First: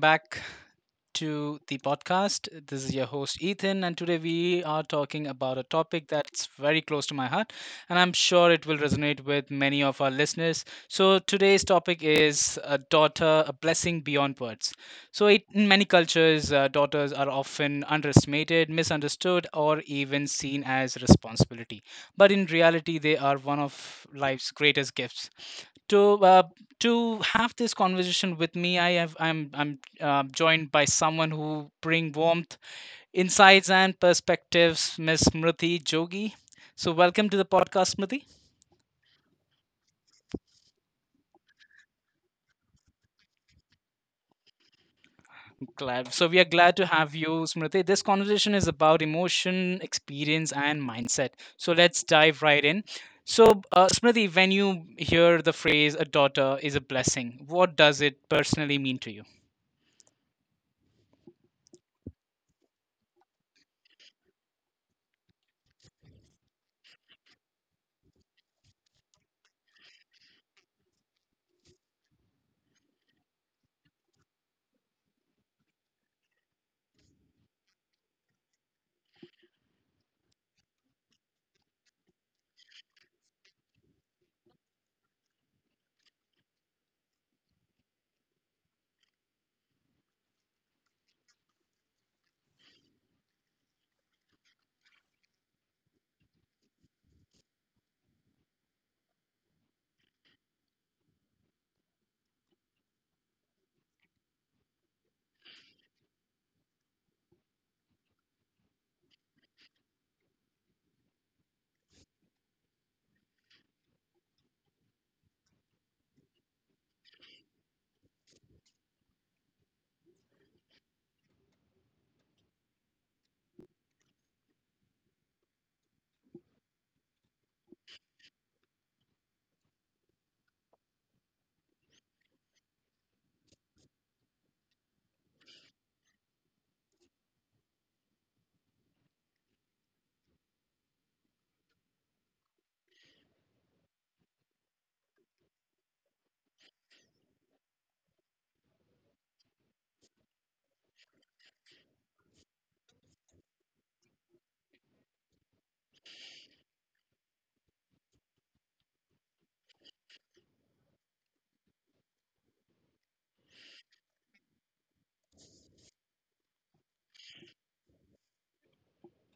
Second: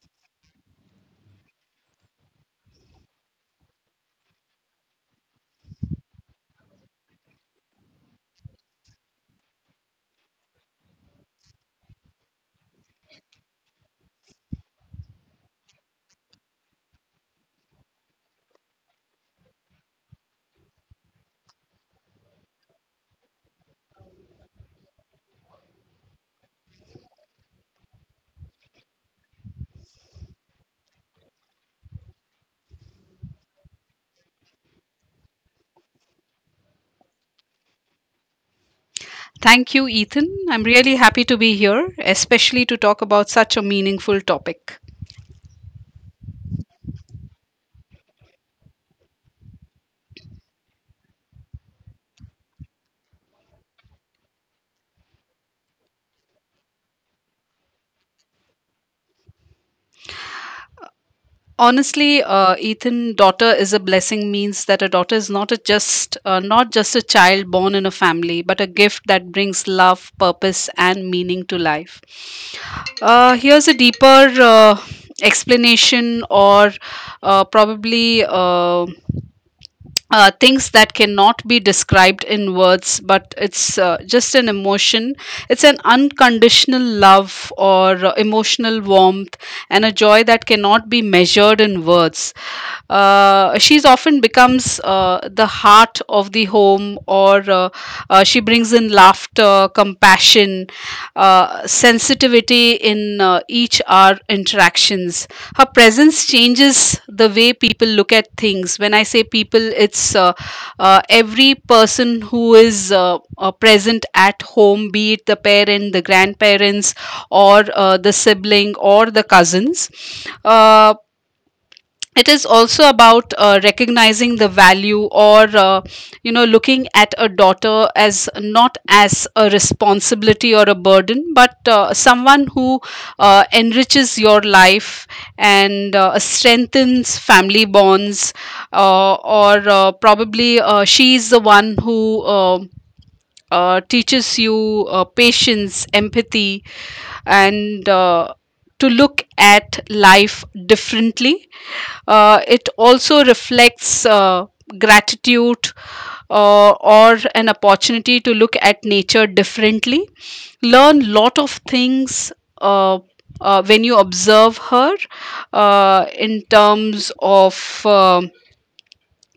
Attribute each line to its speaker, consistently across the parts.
Speaker 1: back to the podcast. This is your host Ethan, and today we are talking about a topic that's very close to my heart, and I'm sure it will resonate with many of our listeners. So, today's topic is a daughter, a blessing beyond words. So, in many cultures, daughters are often underestimated, misunderstood, or even seen as responsibility. But in reality, they are one of life's greatest gifts to have this conversation with me I have I'm joined by someone who bring warmth, insights and perspectives, Miss Smriti Jogi. So welcome to the podcast, Smriti.
Speaker 2: Thank you, Ethan. I'm really happy to be here, especially to talk about such a meaningful topic.
Speaker 1: Glad, so we are glad to have you, Smriti. This conversation is about emotion, experience and mindset. So let's dive right in. so Smriti, when you hear the phrase "a daughter is a blessing," what does it personally mean to you?
Speaker 2: Honestly, Ethan, daughter is a blessing means that a daughter is not just a child born in a family, but a gift that brings love, purpose, and meaning to life. Here's a deeper uh, explanation, or probably things that cannot be described in words, but it's just an emotion. It's an unconditional love or emotional warmth and a joy that cannot be measured in words. She's often becomes the heart of the home, or she brings in laughter, compassion, sensitivity in each our interactions. Her presence changes the way people look at things. When I say people, it's every person who is present at home, be it the parent, the grandparents, or the sibling, or the cousins. Uh, it is also about recognizing the value or looking at a daughter as not as a responsibility or a burden, but someone who enriches your life and strengthens family bonds, or probably she is the one who teaches you patience, empathy, and to look at life differently. It also reflects gratitude, or an opportunity to look at nature differently. Learn lot of things. Uh, when you observe her in terms of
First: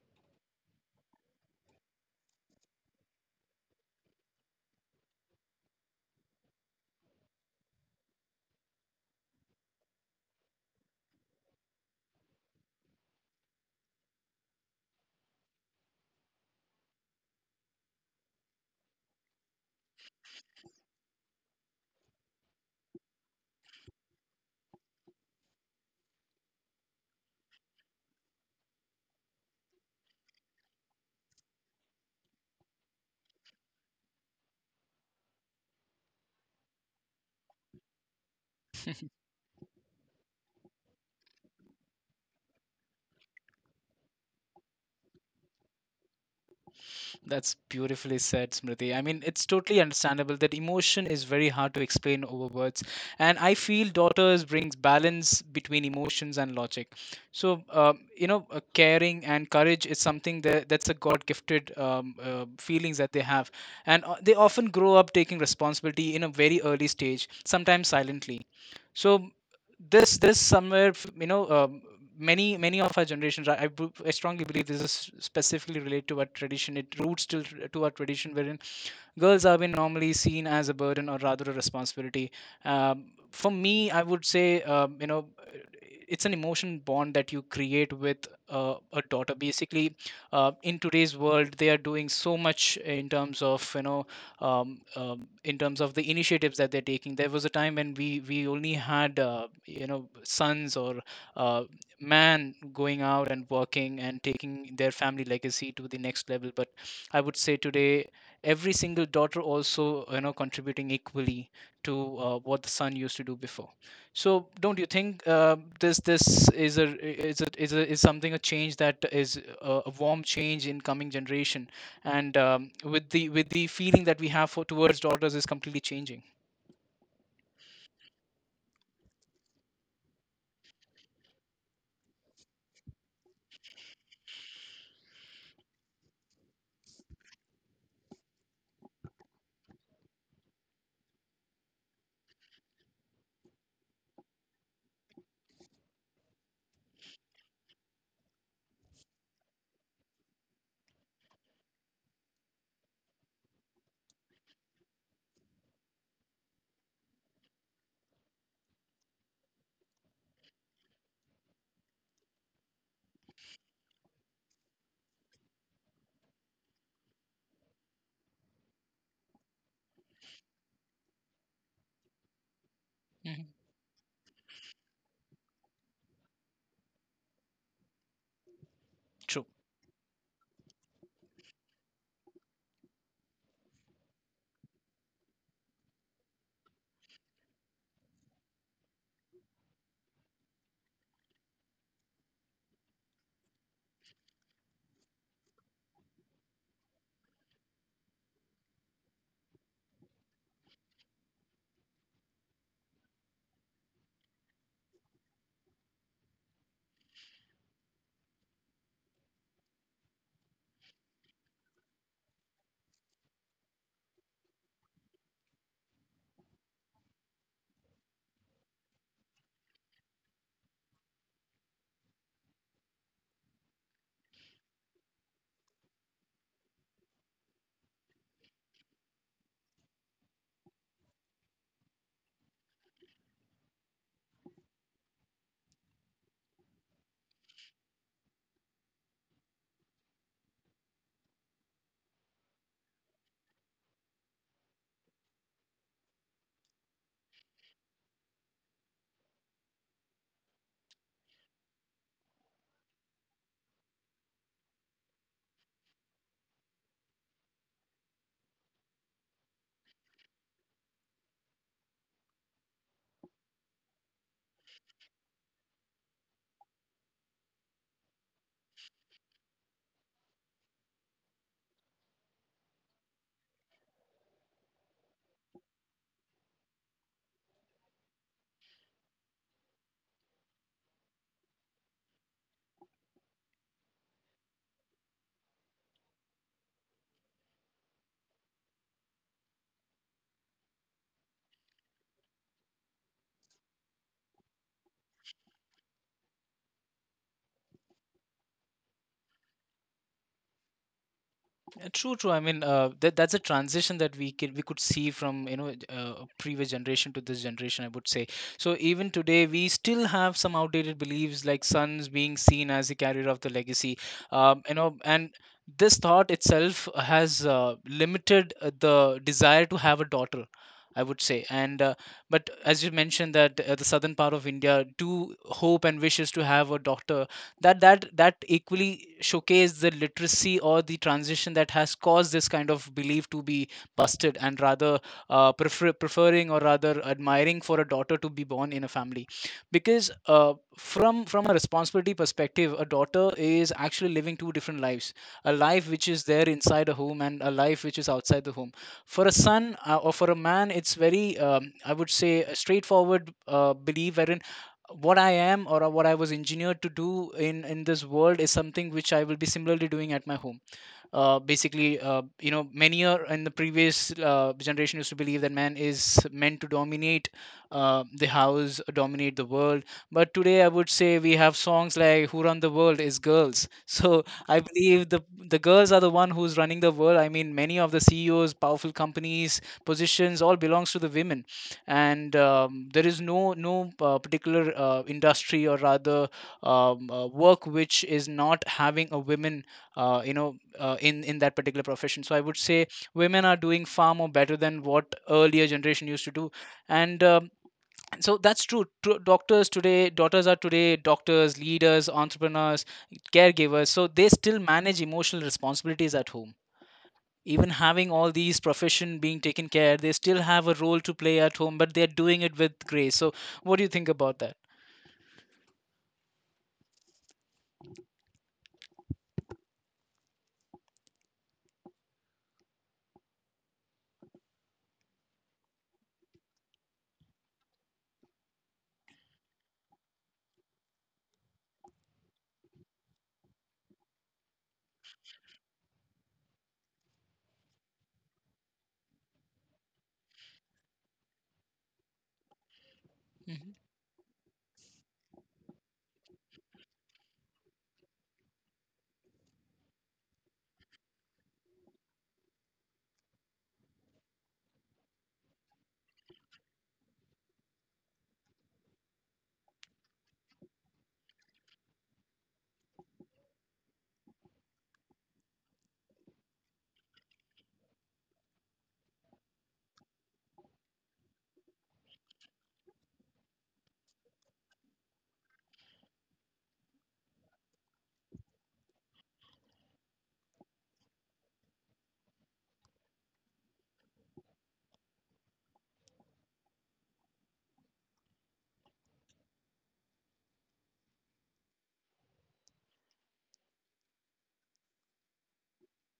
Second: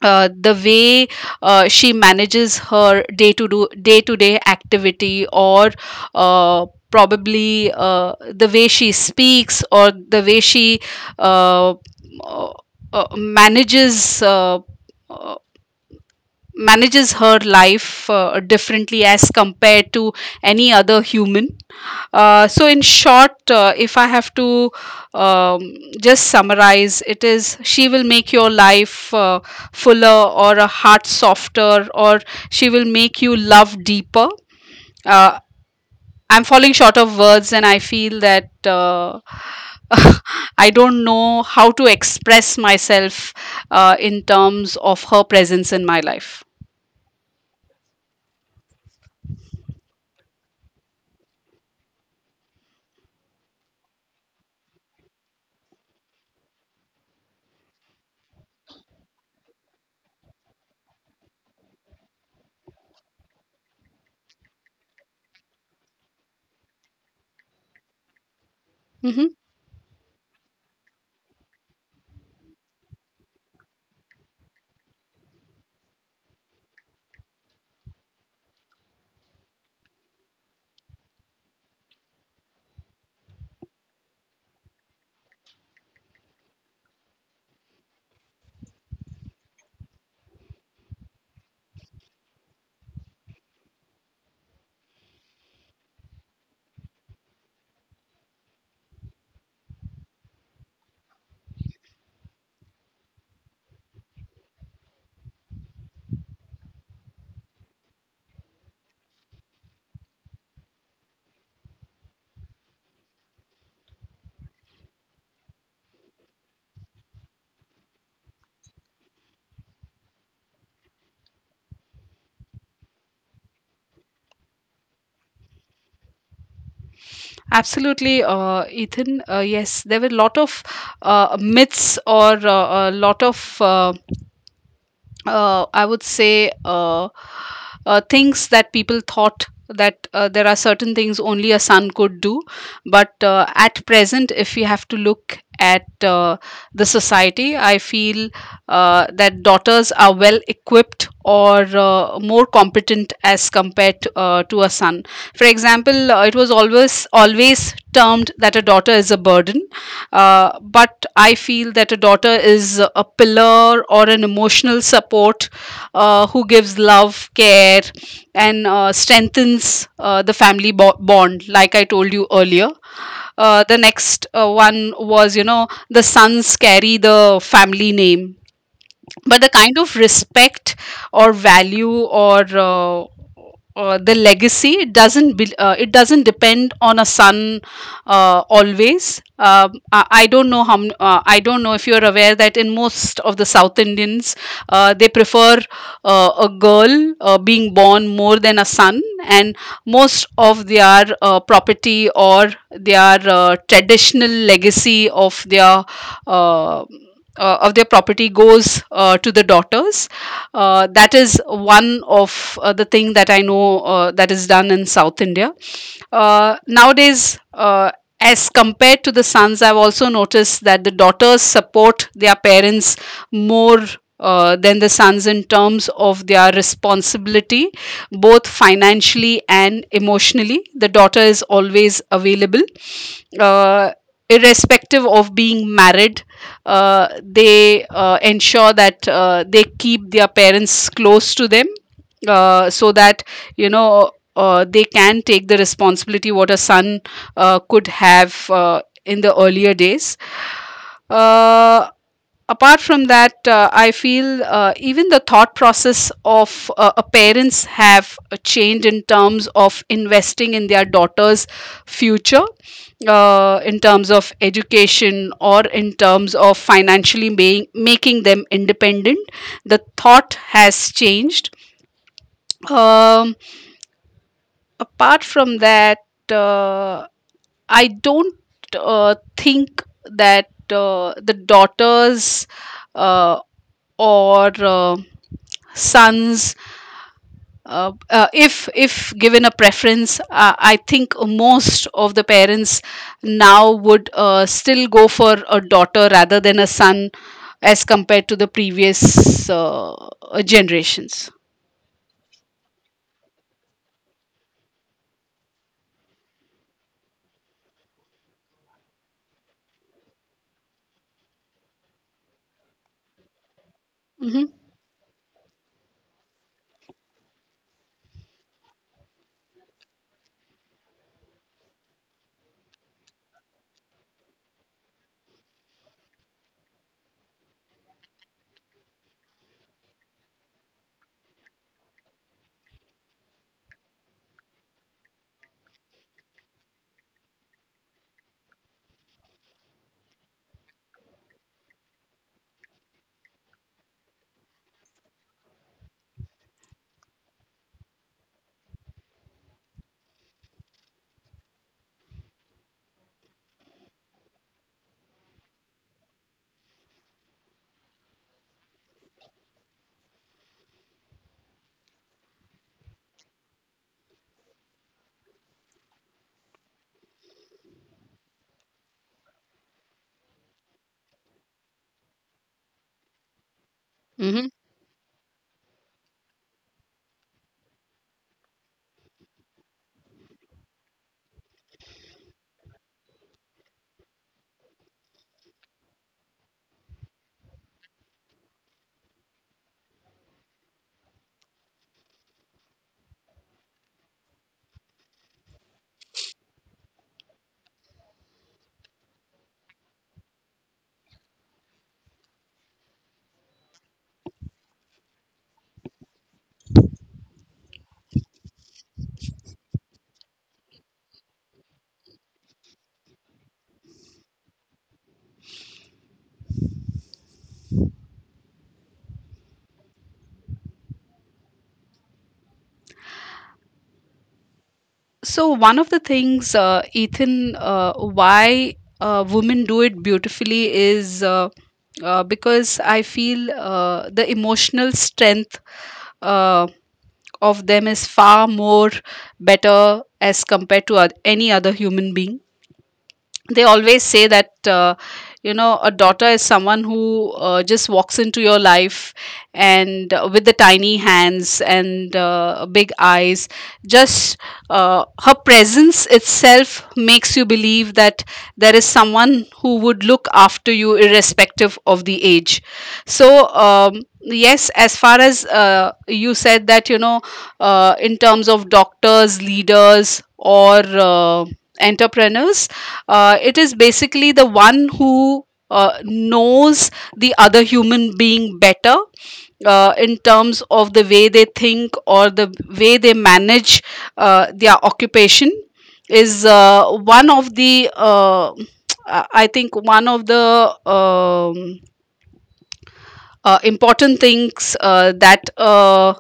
Speaker 2: the way she manages her day to day activity, or uh, probably uh, the way she speaks or the way she uh, uh, uh, manages uh, uh, manages her life differently as compared to any other human. So, in short, if I have to um, just summarize, it is she will make your life fuller or a heart softer, or she will make you love deeper. Uh, I'm falling short of words, and I feel that. I don't know how to express myself in terms of her presence in my life.
Speaker 1: That's beautifully said, Smriti. I mean, it's totally understandable that emotion is very hard to explain over words. And I feel daughters brings balance between emotions and logic. So, caring and courage is something that that's a God-gifted feelings that they have. And they often grow up taking responsibility in a very early stage, sometimes silently. So
Speaker 2: Mhm.
Speaker 1: this somewhere many of our generations, I strongly believe this is specifically related to our tradition. It roots still to our tradition, wherein girls have been normally seen as a burden or rather a responsibility. For me, I would say, it's an emotion bond that you create with a daughter, basically. In today's world, they are doing so much in terms of, in terms of the initiatives that they're taking. There was a time when we only had, sons or uh, man going out and working and taking their family legacy to the next level. But I would say today every single daughter also, you know, contributing equally to what the son used to do before. So, don't you think this is a, is something, a change that is a warm change in coming generation, and with the feeling that we have for towards daughters is completely changing?
Speaker 2: Absolutely, Ethan. Yes, there were a lot of myths, or a lot of I would say things that people thought that there are certain things only a son could do. But at present, if we have to look at the society, I feel that daughters are well equipped or more competent as compared to, to a son. For example, it was always termed that a daughter is a burden, but I feel that a daughter is a pillar or an emotional support, who gives love, care, and strengthens the family bond, like I told you earlier.
Speaker 1: Hmm
Speaker 2: The next one was, you know, the sons carry the family name, but
Speaker 1: True.
Speaker 2: the kind of respect or value or the legacy, it doesn't depend on a son always. I don't know how I don't know if you're aware that in most of the South Indians, they prefer a girl being born more than a son, and most of their property or their traditional legacy of their uh, of their property goes to the daughters. That is one of the thing that I know that is done in South India. Nowadays, as compared to the sons, I've also noticed that the daughters support their parents more. Than the sons in terms of their responsibility, both financially and emotionally. The daughter is always available, uh, irrespective of being married. They ensure that they keep their parents close to them, so that they can take the responsibility what a son could have in the earlier days. uh, Apart from that, I feel even the thought process of a parents have changed in terms of investing in their daughter's future, in terms of education or in terms of financially making them independent. The thought has changed. Um, Apart from that, uh, I don't think that the daughters, uh, or sons, if given a preference, I think most of the parents now would still go for a daughter rather than a son, as compared to the previous generations.
Speaker 1: True. I mean, that that's a transition that we could see from, previous generation to this generation, I would say. So, even today, we still have some outdated beliefs, like sons being seen as the carrier of the legacy.
Speaker 2: Hmm.
Speaker 1: And this thought itself has limited the desire to have a daughter, I would say. And uh, but as you mentioned that the southern part of India do hope and wishes to have a daughter, that that equally showcase the literacy or the transition that has caused this kind of belief to be busted, and rather preferring or rather admiring for a daughter to be born in a family. Because from a responsibility perspective, a daughter is actually living two different lives: a life which is there inside a home and a life which is outside the home. For a son, or for a man, it's very, I would say, a straightforward belief, wherein what I am, or what I was engineered to do in this world is something which I will be similarly doing at my home. Basically, many, are in the previous generation, used to believe that man is meant to dominate the house, dominate the world. But today, I would say we have songs like "Who Run the World" is girls. So I believe the girls are the one who's running the world. I mean, many of the CEOs, powerful companies, positions, all belongs to the women. And there is no, particular industry or rather, work which is not having a women in that particular profession. So I would say women are doing far more better than what earlier generation used to do. And um, so that's true. True, doctors, today, daughters are today doctors, leaders, entrepreneurs, caregivers. So they still manage emotional responsibilities at home. Even having all these profession being taken care they still have a role to play at home, but they're doing it with grace. So what do you think about that?
Speaker 2: So one of the things, Ethan, why women do it beautifully is because I feel the emotional strength uh, of them is far more better as compared to any other human being. They
Speaker 1: Mhm.
Speaker 2: always say that a daughter is someone who just walks into your life and with the tiny hands and big eyes, just her presence itself makes you believe that there is someone who would look after you irrespective of the age. So, yes, as far as you said that, you know, in terms of doctors, leaders, or uh, entrepreneurs, it is basically the one who knows the other human being better, in terms of the way they think or the way they manage their occupation. Is one of the I think one of the important things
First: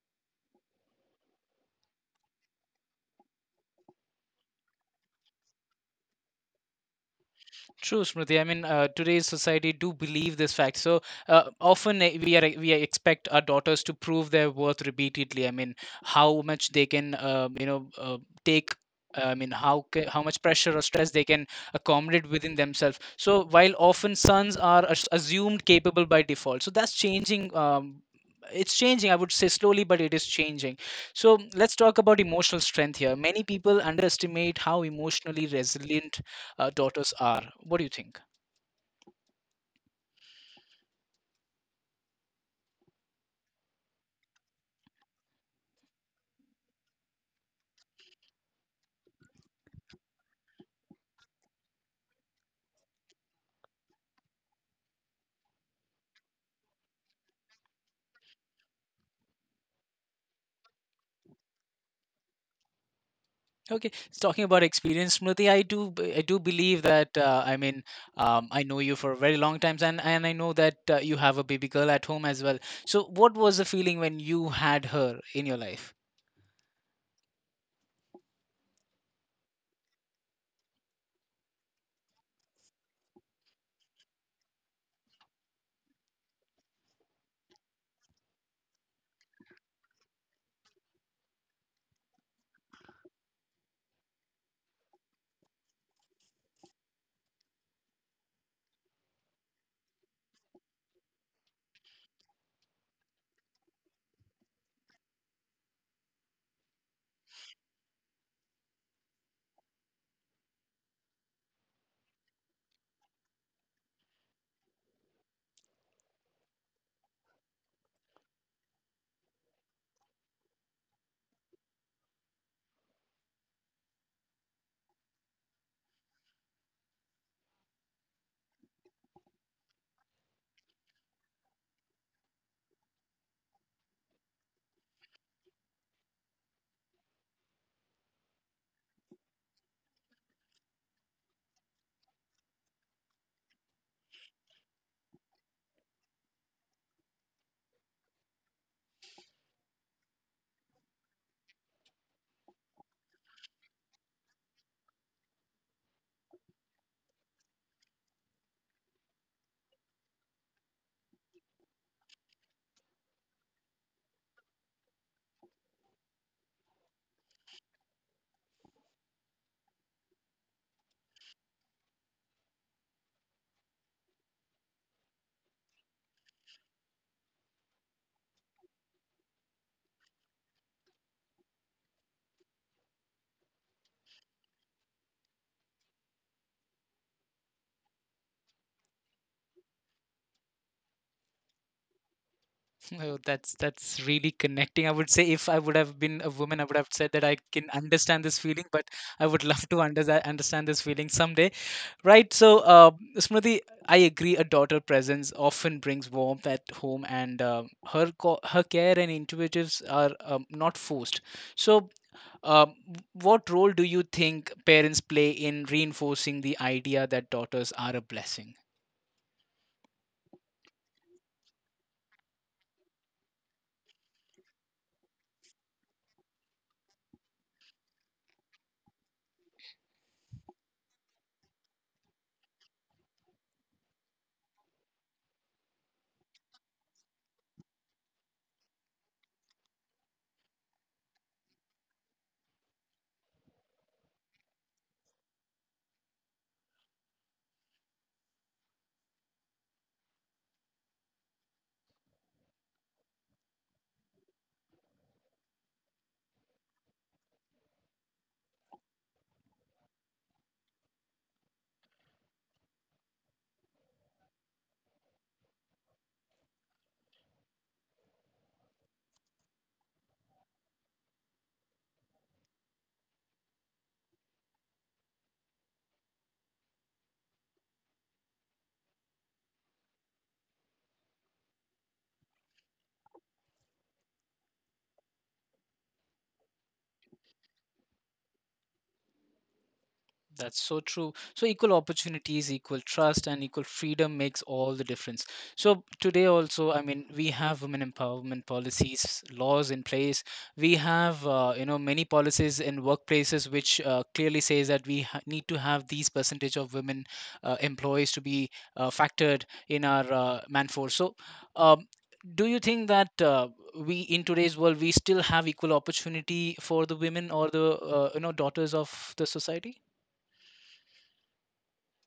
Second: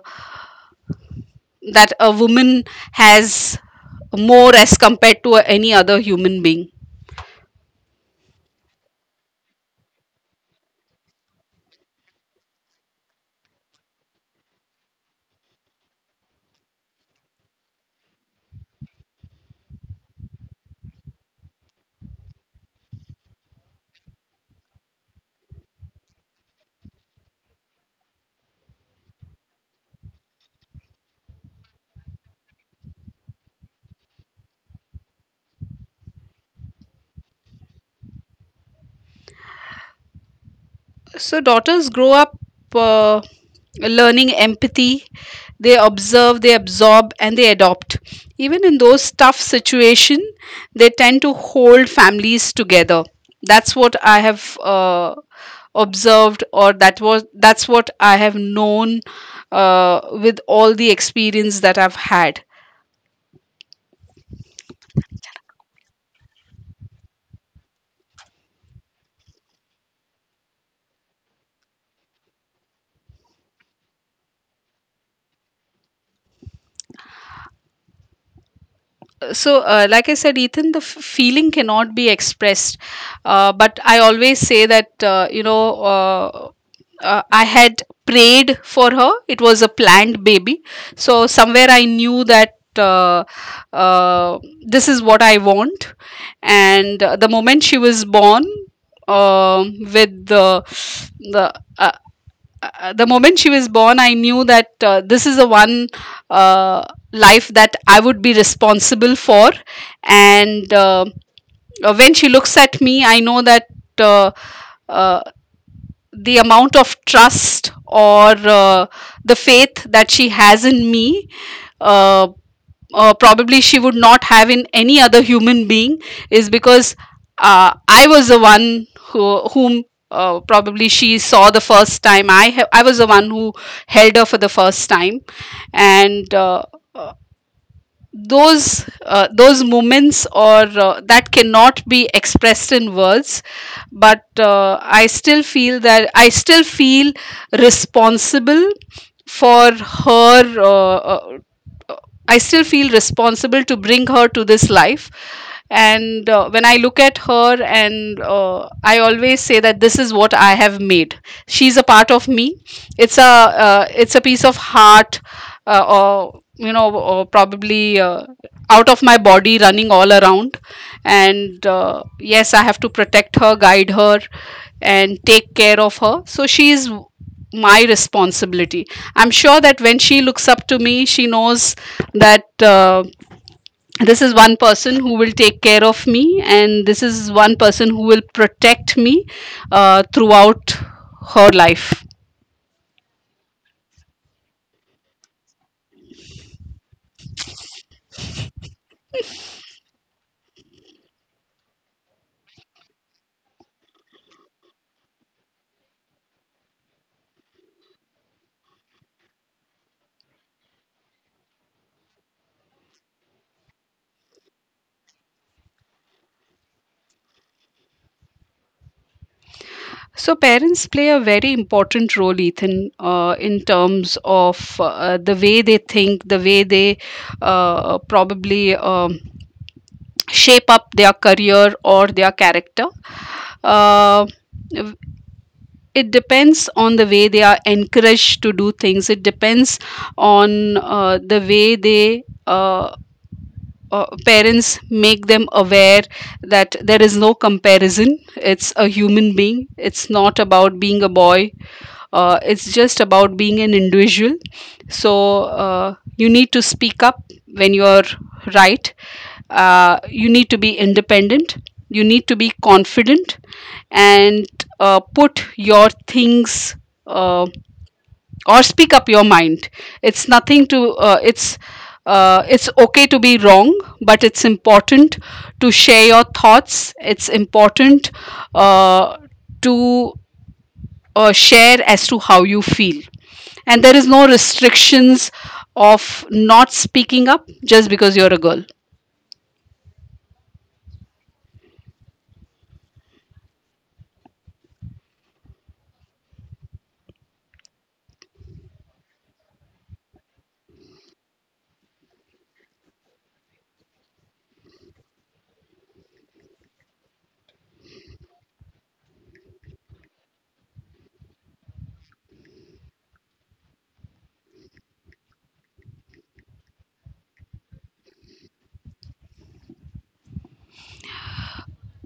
Speaker 2: that a woman has more as compared to any other human being.
Speaker 1: True, Smriti. I mean, today's society do believe this fact. So often, we expect our daughters to prove their worth repeatedly. I mean, how much they can, take. I mean, how much pressure or stress they can accommodate within themselves. So while often sons are assumed capable by default, so that's changing. It's changing, I would say, slowly, but it is changing. So let's talk about emotional strength here. Many people underestimate how emotionally resilient daughters are. What do you think?
Speaker 2: So daughters grow up uh, learning empathy. They observe, they absorb, and they adopt. Even in those tough situations, they tend to hold families together. That's what I have observed, or that's what I have known with all the experience that I've had.
Speaker 1: Okay, it's talking about experience, Smriti. I do believe that. I mean, I know you for a very long times, and I know that you have a baby girl at home as well. So, what was the feeling when you had her in your life?
Speaker 2: So, like I said, Ethan, feeling cannot be expressed, but I always say that, I had prayed for her. It was a planned baby, so somewhere I knew that this is what I want. And the moment she was born, with uh, the moment she was born, I knew that this is the one uh, life that I would be responsible for. And When she looks at me, I know that uh, uh, the amount of trust or the faith that she has in me, uh, probably she would not have in any other human being, is because I was the one who, whom probably she saw the first time. I was the one who held her for the first time, and those moments, or that cannot be expressed in words, but I still feel that I still feel responsible for her. I still feel responsible to bring her to this life. And when I look at her, and I always say that this is what I have made. She's a part of me. it's a it's a piece of heart, or you know or probably out of my body running all around. And yes, I have to protect her, guide her, and take care of her. So she is my responsibility. I'm sure that when she looks up to me, she knows that this is one person who will take care of me, and this is one person who will protect me throughout her life.
Speaker 1: Oh, that's really connecting. I would say if I would have been a woman, I would have said that I can understand this feeling, but I would love to understand this feeling someday. Right. So, Smriti, I agree. A daughter presence often brings warmth at home, and her care and intuitives are, not forced. So, um, what role do you think parents play in reinforcing the idea that daughters are a blessing?
Speaker 2: So parents play a very important role, Ethan, in terms of the way they think, the way they probably shape up their career or their character. uh, it depends on the way they are encouraged to do things. It depends on the way they, parents make them aware that there is no comparison. It's a human being. It's not about being a boy. It's just about being an individual. So you need to speak up when you're right. You need to be independent. You need to be confident, and put your things. Uh, or speak up your mind. It's nothing to it's It's okay to be wrong, but it's important to share your thoughts. It's important, uh, to share as to how you feel, and there is no restrictions of not speaking up just because you're a girl.
Speaker 1: That's so true. So equal opportunities, equal trust, and equal freedom makes all the difference. So today also, I mean, we have women empowerment policies, laws in place. We have, many policies in workplaces which clearly says that need to have these percentage of women employees to be factored in our manforce. So, um, do you think that we in today's world, we still have equal opportunity for the women or the, daughters of the society?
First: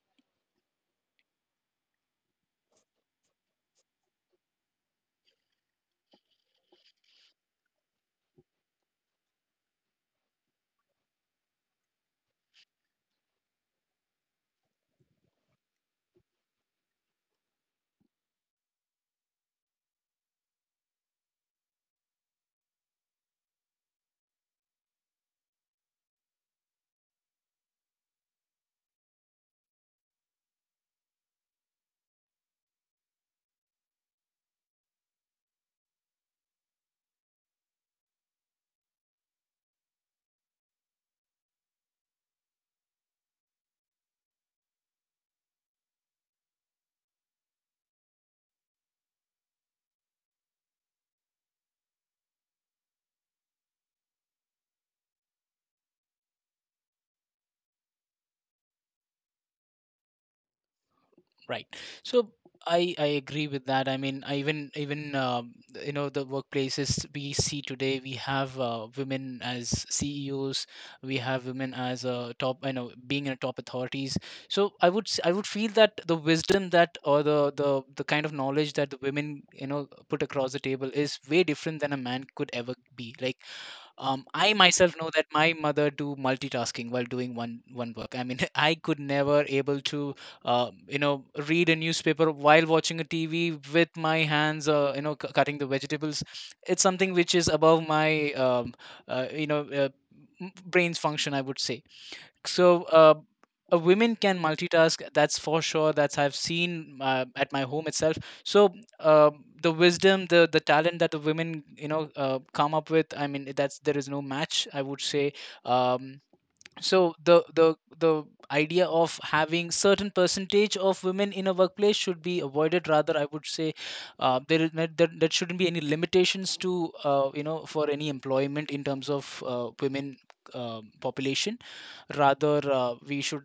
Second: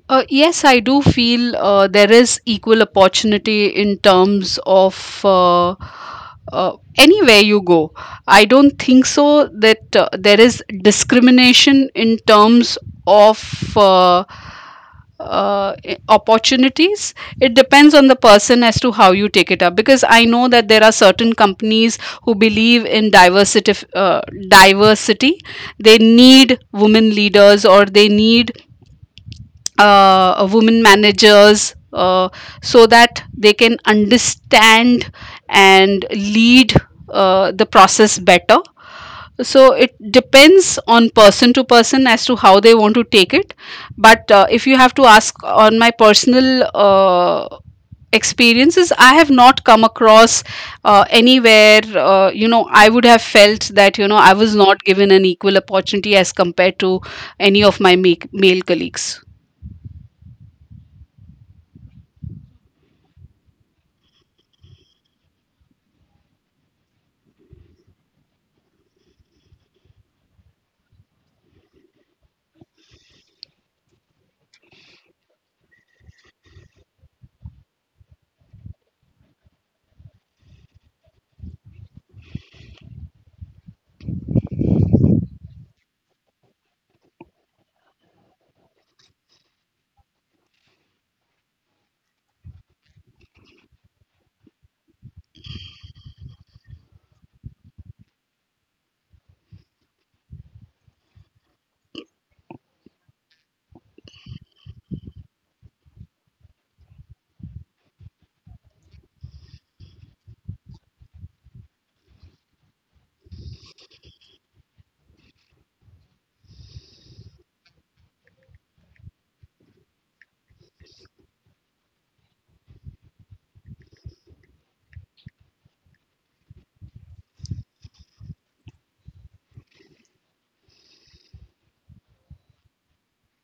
Speaker 2: Yes, I do feel there is equal opportunity in terms of anywhere you go. I don't think so that there is discrimination in terms of uh, opportunities. It depends on the person as to how you take it up. Because I know that there are certain companies who believe in diversity. Diversity, they need women leaders, or they need women managers, so that they can understand and lead the process better. So it depends on person to person as to how they want to take it. But if you have to ask on my personal experiences, I have not come across anywhere, I would have felt that, I was not given an equal opportunity as compared to any of my male colleagues.
Speaker 1: Right. So I agree with that. I mean, I even even you know the workplaces we see today, we have women as CEOs, we have women as, top, you know, being in top authorities. So I would I would feel that the wisdom that, or the the kind of knowledge that the women, you know, put across the table is way different than a man could ever be. Like, I myself know that my mother do multitasking while doing one work. I mean, I could never able to read a newspaper while watching a TV with my hands, cutting the vegetables. It's something which is above my, uh, you know uh, brain's function, I would say. So, a women can multitask. That's for sure. That's I've seen at my home itself. So, the wisdom, the talent that the women, you know, come up with. I mean, that's, there is no match, I would say. Um, so the idea of having certain percentage of women in a workplace should be avoided. Rather I would say, there is not, there shouldn't be any limitations to, for any employment in terms of women population. Rather we should,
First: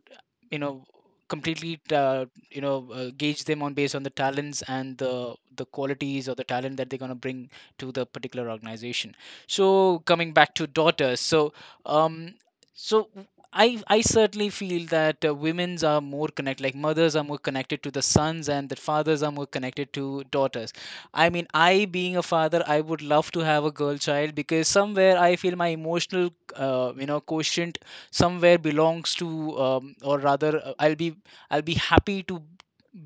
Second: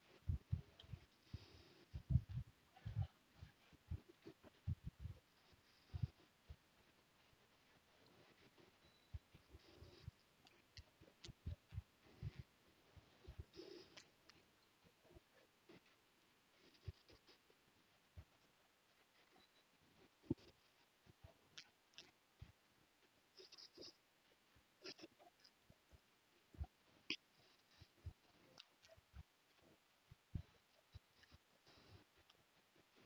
Speaker 1: you know, completely, gauge them on based on the talents and the qualities or the talent that they're going to bring to the particular organization. So coming back to daughters, so, um so I certainly feel that women's are more connected, like mothers are more connected to the sons, and that fathers are more connected to daughters. I mean, I being a father, I would love to have a girl child because somewhere I feel my emotional, quotient somewhere belongs to, or rather, I'll be happy to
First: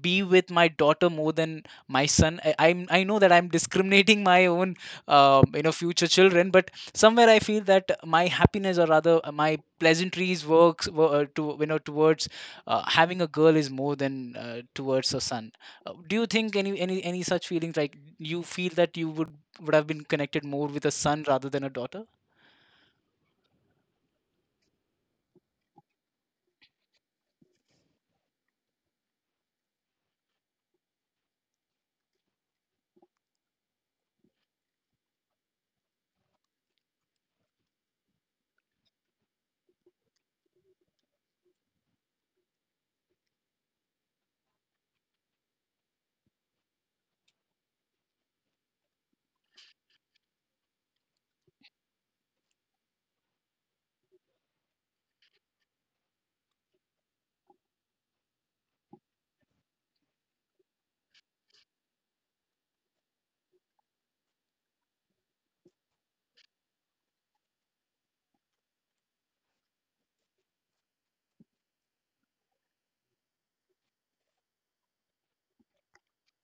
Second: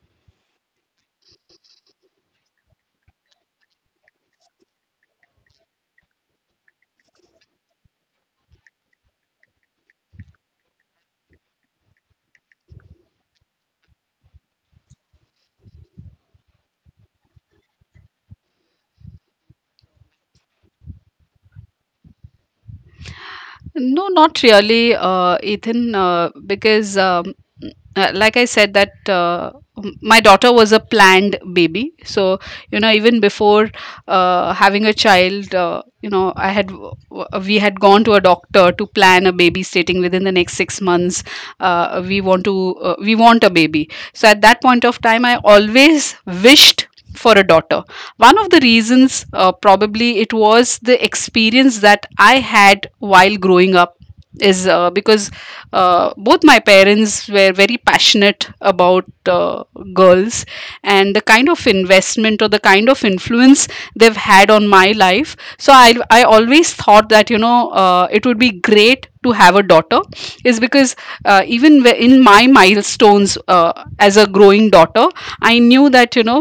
Speaker 1: be with my daughter more than my son. I know that I'm discriminating my own future children, but somewhere I feel that my happiness, or rather my pleasantries works to towards having a girl is more than towards a son. Do you think any such feelings, like you feel that you would have been connected more with a son rather than a daughter?
Speaker 2: No, not really, Ethan, because like I said that my daughter was a planned baby. So, you know, even before having a child you know I had we had gone to a doctor to plan a babysitting within the next 6 months. We want to we want a baby, so at that point of time I always wished for a daughter. One of the reasons, probably it was the experience that I had while growing up is because both my parents were very passionate about girls and the kind of investment or the kind of influence they've had on my life. So I always thought that you know it would be great to have a daughter is because in my milestones as a growing daughter I knew that you know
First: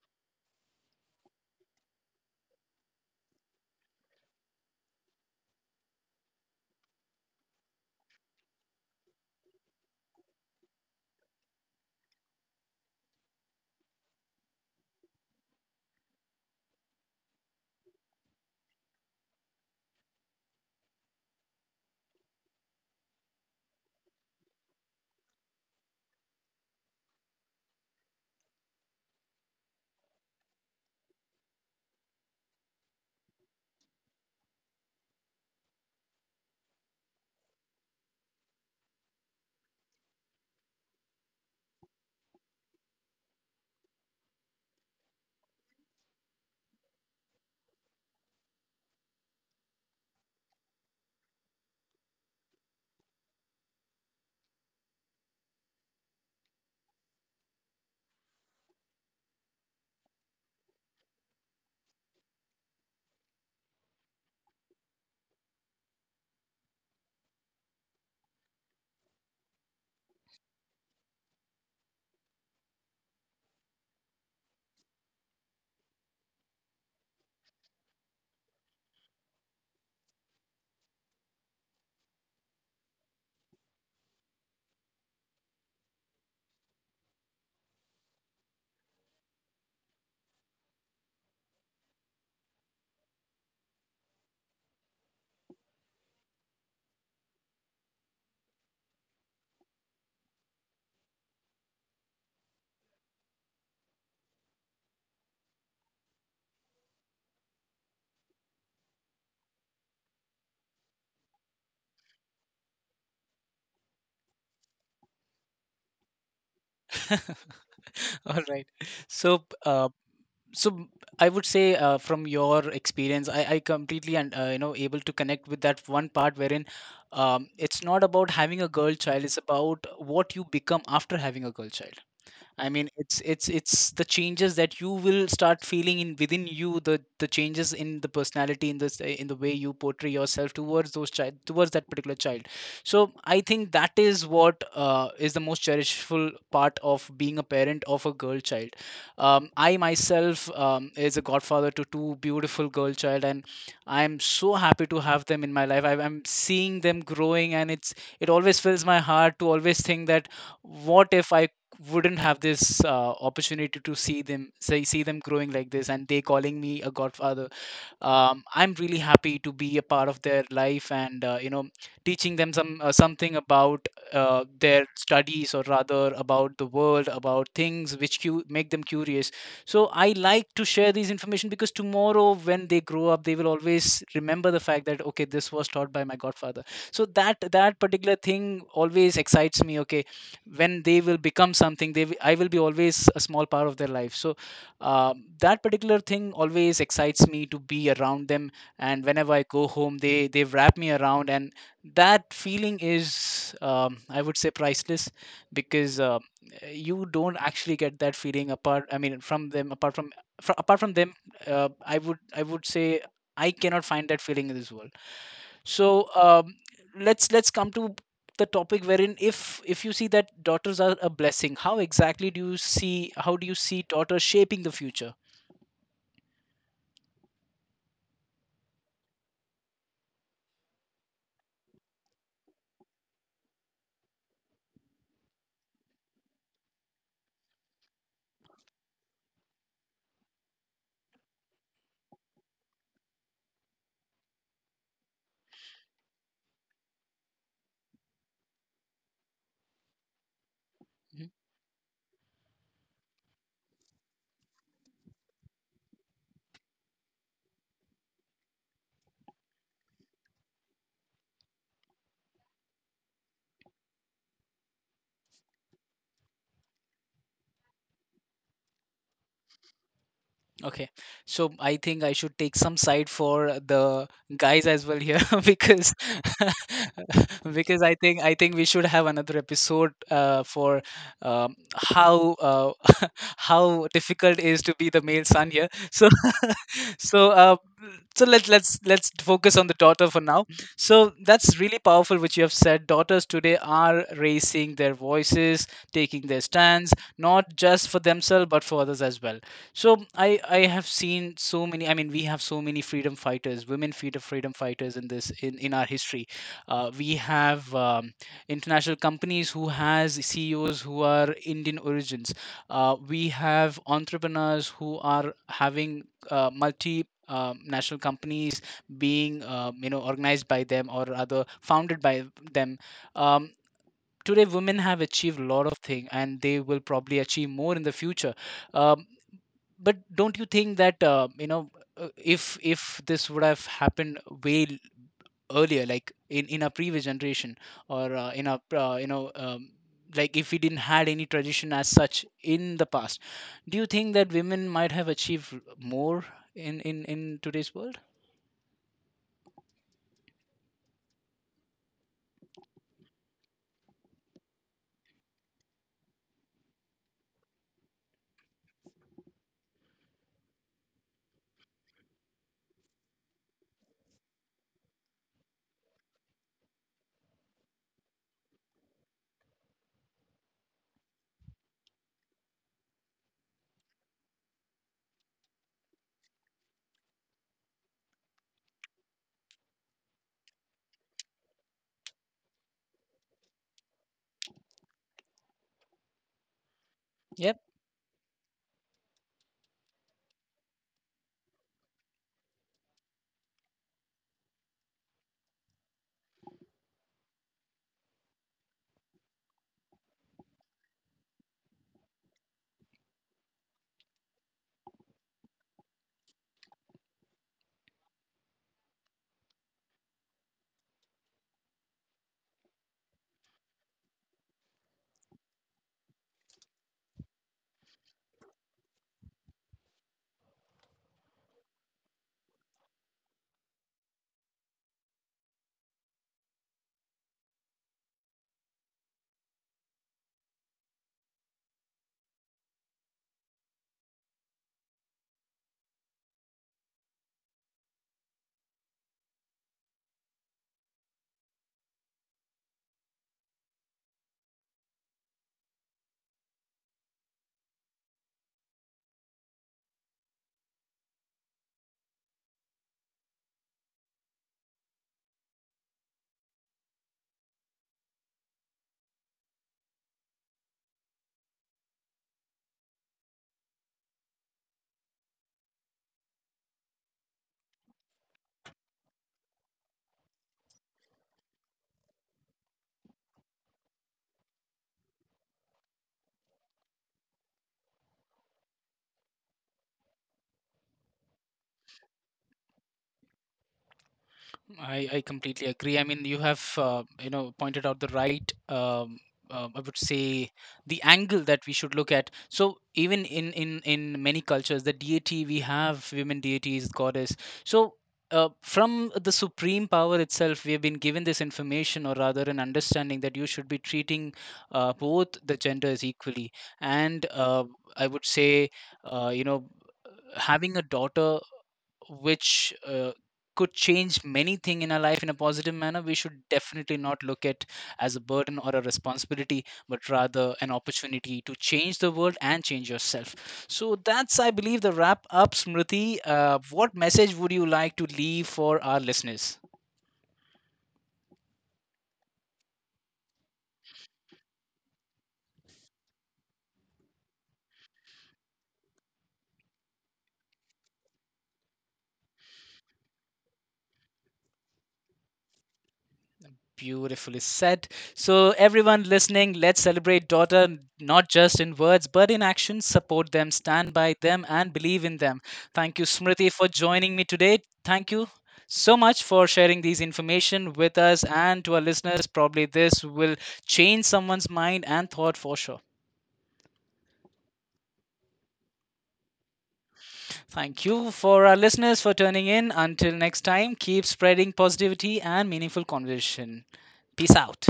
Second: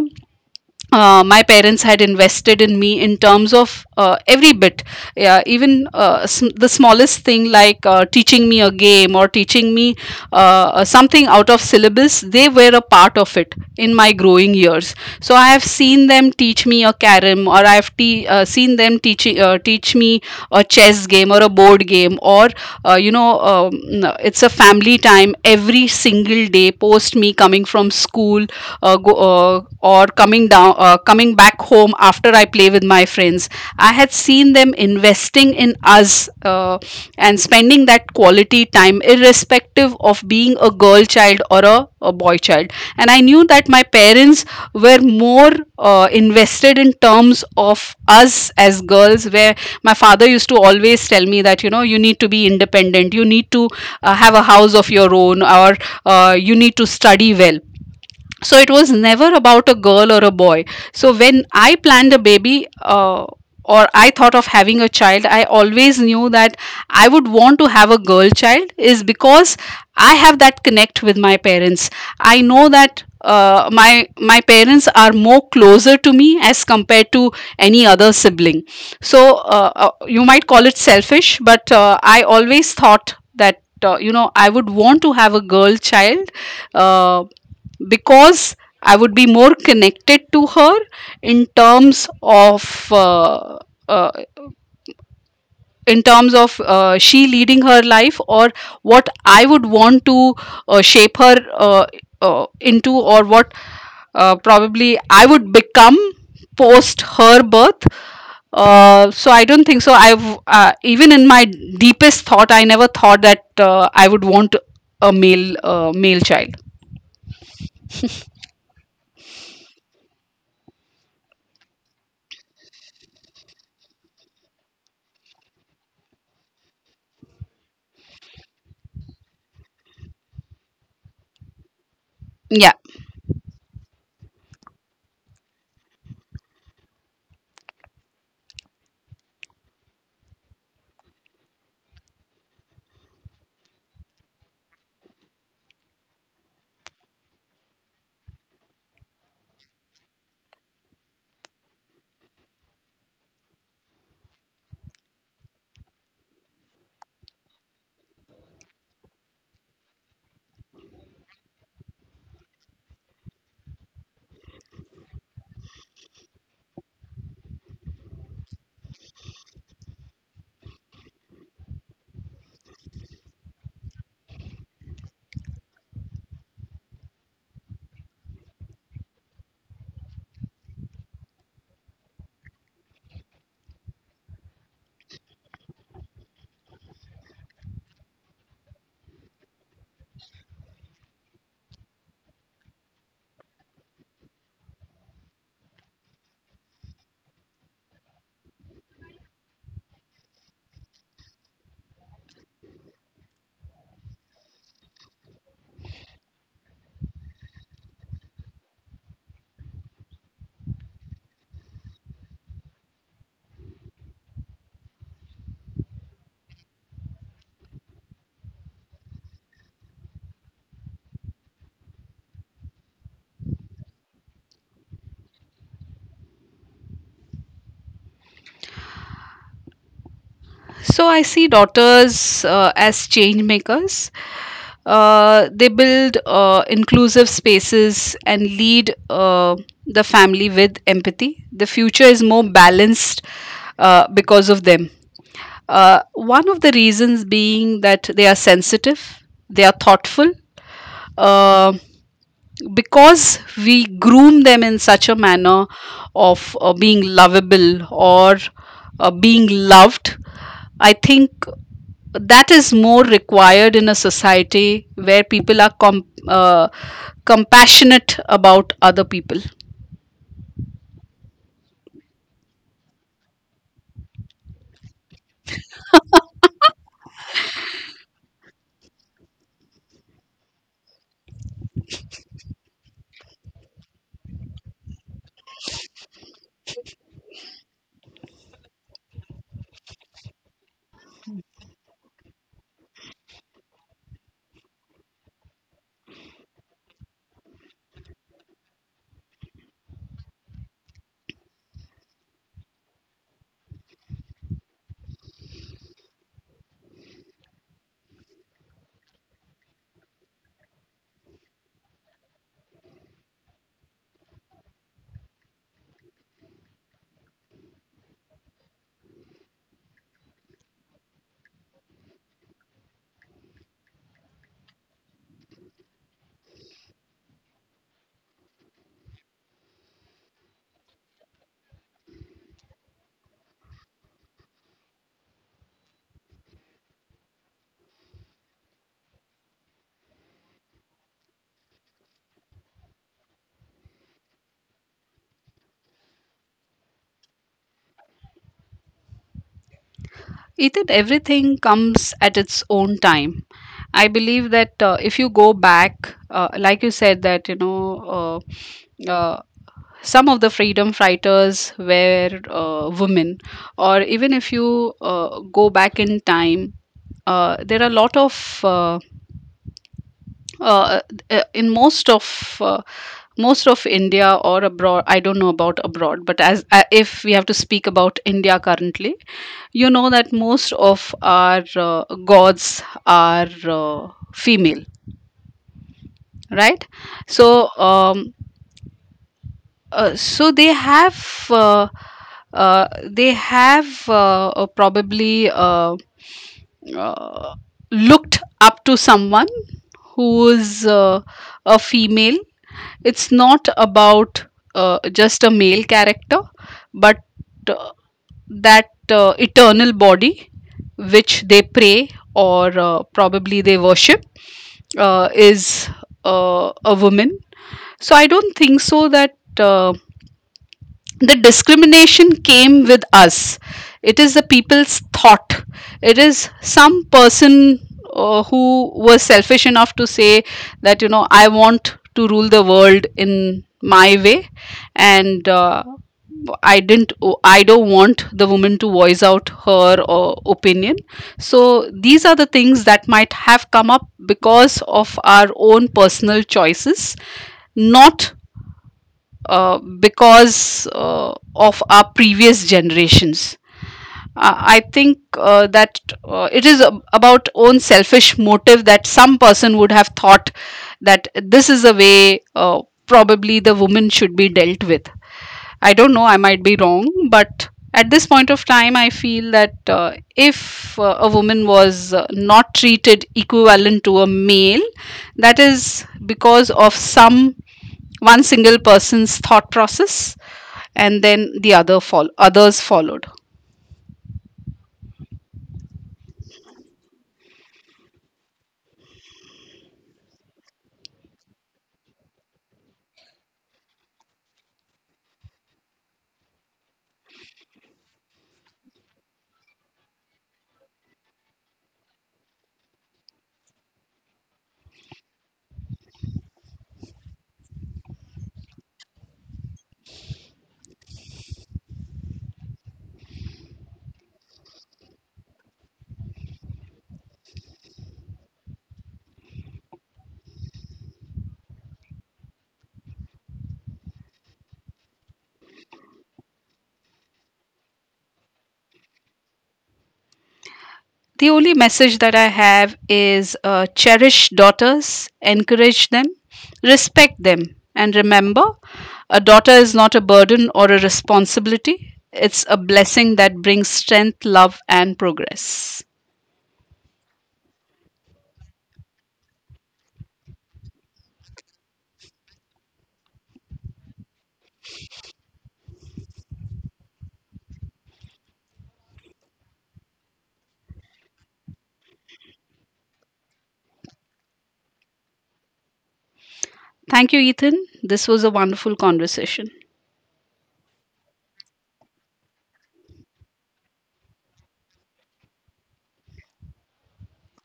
Speaker 2: my parents had invested in me in terms of every bit, yeah, even the smallest thing like teaching me a game or teaching me something out of syllabus. They were a part of it in my growing years. So I have seen them teach me a carom, or I have seen them teach me a chess game or a board game, or uh, you know, um, it's a family time every single day post me coming from school, uh, go, uh, uh, or coming back home after I play with my friends. I had seen them investing in us, uh, and spending that quality time irrespective of being a girl child or a boy child. And I knew that my parents were more invested in terms of us as girls, where my father used to always tell me that you know you need to be independent, you need to have a house of your own or you need to study well. So it was never about a girl or a boy. So when I planned a baby, or I thought of having a child, I always knew that I would want to have a girl child is because I have that connect with my parents. I know that my parents are more closer to me as compared to any other sibling. So you might call it selfish, but I always thought that you know I would want to have a girl child, uh, because I would be more connected to her in terms of uh, uh, in terms of she leading her life, or what I would want to shape her into, or what probably I would become post her birth. So I don't think so. I've even in my deepest thought, I never thought that I would want a male child.
Speaker 1: All right, so so m- I would say from your experience, I completely and able to connect with that one part wherein it's not about having a girl child, it's about what you become after having a girl child. I
Speaker 2: Yeah.
Speaker 1: mean, it's the changes that you will start feeling in within you, the changes in the personality, in this in the way you portray yourself towards those child, towards that particular child. So I think that is what is the most cherishful part of being a parent of a girl child. I myself is a godfather to two beautiful girl child, and I am so happy to have them in my life. I'm seeing them growing, and it's it always fills my heart to always think that what if I wouldn't have this opportunity to see them say see them growing like this and they calling me a godfather. I'm really happy to be a part of their life, and teaching them something about their studies, or rather about the world, about things which make them curious. So I like to share these information because tomorrow when they grow up, they will always remember the fact that okay, this was taught by my godfather. So that particular thing always excites me. Okay, when they will become something, they I will be always a small part of their life. So that particular thing always excites me to be around them. And whenever I go home, they wrap me around, and that feeling is I would say priceless, because you don't actually get that feeling apart, I mean, from them, apart from, apart from them. I would say I cannot find that feeling in this world. So let's come to the topic wherein, if you see that daughters are a blessing, how exactly do you see, how do you see daughters shaping the future?
Speaker 2: So I see daughters as change makers. They build inclusive spaces and lead the family with empathy. The future is more balanced because of them. One of the reasons being that they are sensitive, they are thoughtful,
Speaker 1: Mhm.
Speaker 2: uh, because we groom them in such a manner of being lovable or being loved. I think that is more required in a society where people are compassionate about other people.
Speaker 1: Okay, so I think I should take some side for the guys as well here because because I think we should have another episode for how how difficult is to be the male son here. So so so let's focus on the daughter for now. So that's really powerful what you have said. Daughters today are raising their voices, taking their stands not just for themselves but for others as well. So I have seen so many, I mean, we have so many freedom fighters, women freedom fighters in this in our history. We have international companies who has CEOs who are Indian origins. We have entrepreneurs who are having multi national companies being organized by them, or rather founded by them. um, Today women have achieved a lot of things, and they will probably achieve more in the future. um, but don't you think that if this would have happened way earlier, like in our previous generation, or in our like if we didn't had any tradition as such in the past, do you think that women might have achieved more in today's world?
Speaker 2: Ethan, everything comes at its own time. I believe that if you go back, like you said, that you know, uh, uh, some of the freedom fighters were women, or even if you go back in time, there are a lot of uh, in most of India or abroad. I don't know about abroad, but as if we have to speak about India currently, you know that most of our gods are female, right?
Speaker 1: Yeah.
Speaker 2: So, so they have probably uh, looked up to someone who is a female. It's not about just a male character, but uh, that eternal body which they pray or probably they worship is a woman. So I don't think so that uh, the discrimination came with us. It is the people's thought, it is some person who was selfish enough to say that you know I want to rule the world in my way, and I didn't, I don't want the woman to voice out her opinion. So these are the things that might have come up because of our own personal choices, not because of our previous generations. I think that it is about own selfish motive that some person would have thought that this is the way probably the woman should be dealt with. I don't know, I might be wrong, but at this point of time, I feel that if a woman was not treated equivalent to a male, that is because of some one single person's thought process, and then the other others followed.
Speaker 1: I completely agree. I mean, you have pointed out the right. I would say the angle that we should look at. So even in many cultures, the deity, we have women deities, goddess. So. From the supreme power itself, we have been given this information, or rather, an understanding that you should be treating both the genders equally. And I would say, uh, you know, having a daughter which could change many things in our life in a positive manner, we should definitely not look at as a burden or a responsibility, but rather an opportunity to change the world and change yourself. So that's, I believe, the wrap up, Smriti. What message would you like to leave for our listeners?
Speaker 2: The only message that I have is cherish daughters, encourage them, respect them, and remember a daughter is not a burden or a responsibility. It's a blessing that brings strength, love, and progress.
Speaker 1: Beautifully said. So, everyone listening, let's celebrate daughter not just in words but in action. Support them, stand by them, and believe in them. Thank you, Smriti, for joining me today. Thank you so much for sharing these information with us and to our listeners. Probably this will change someone's mind and thought for sure.
Speaker 2: Thank you, Ethan. This was a wonderful conversation.
Speaker 1: Thank you for our listeners for tuning in. Until next time, keep spreading positivity and meaningful conversation. Peace out.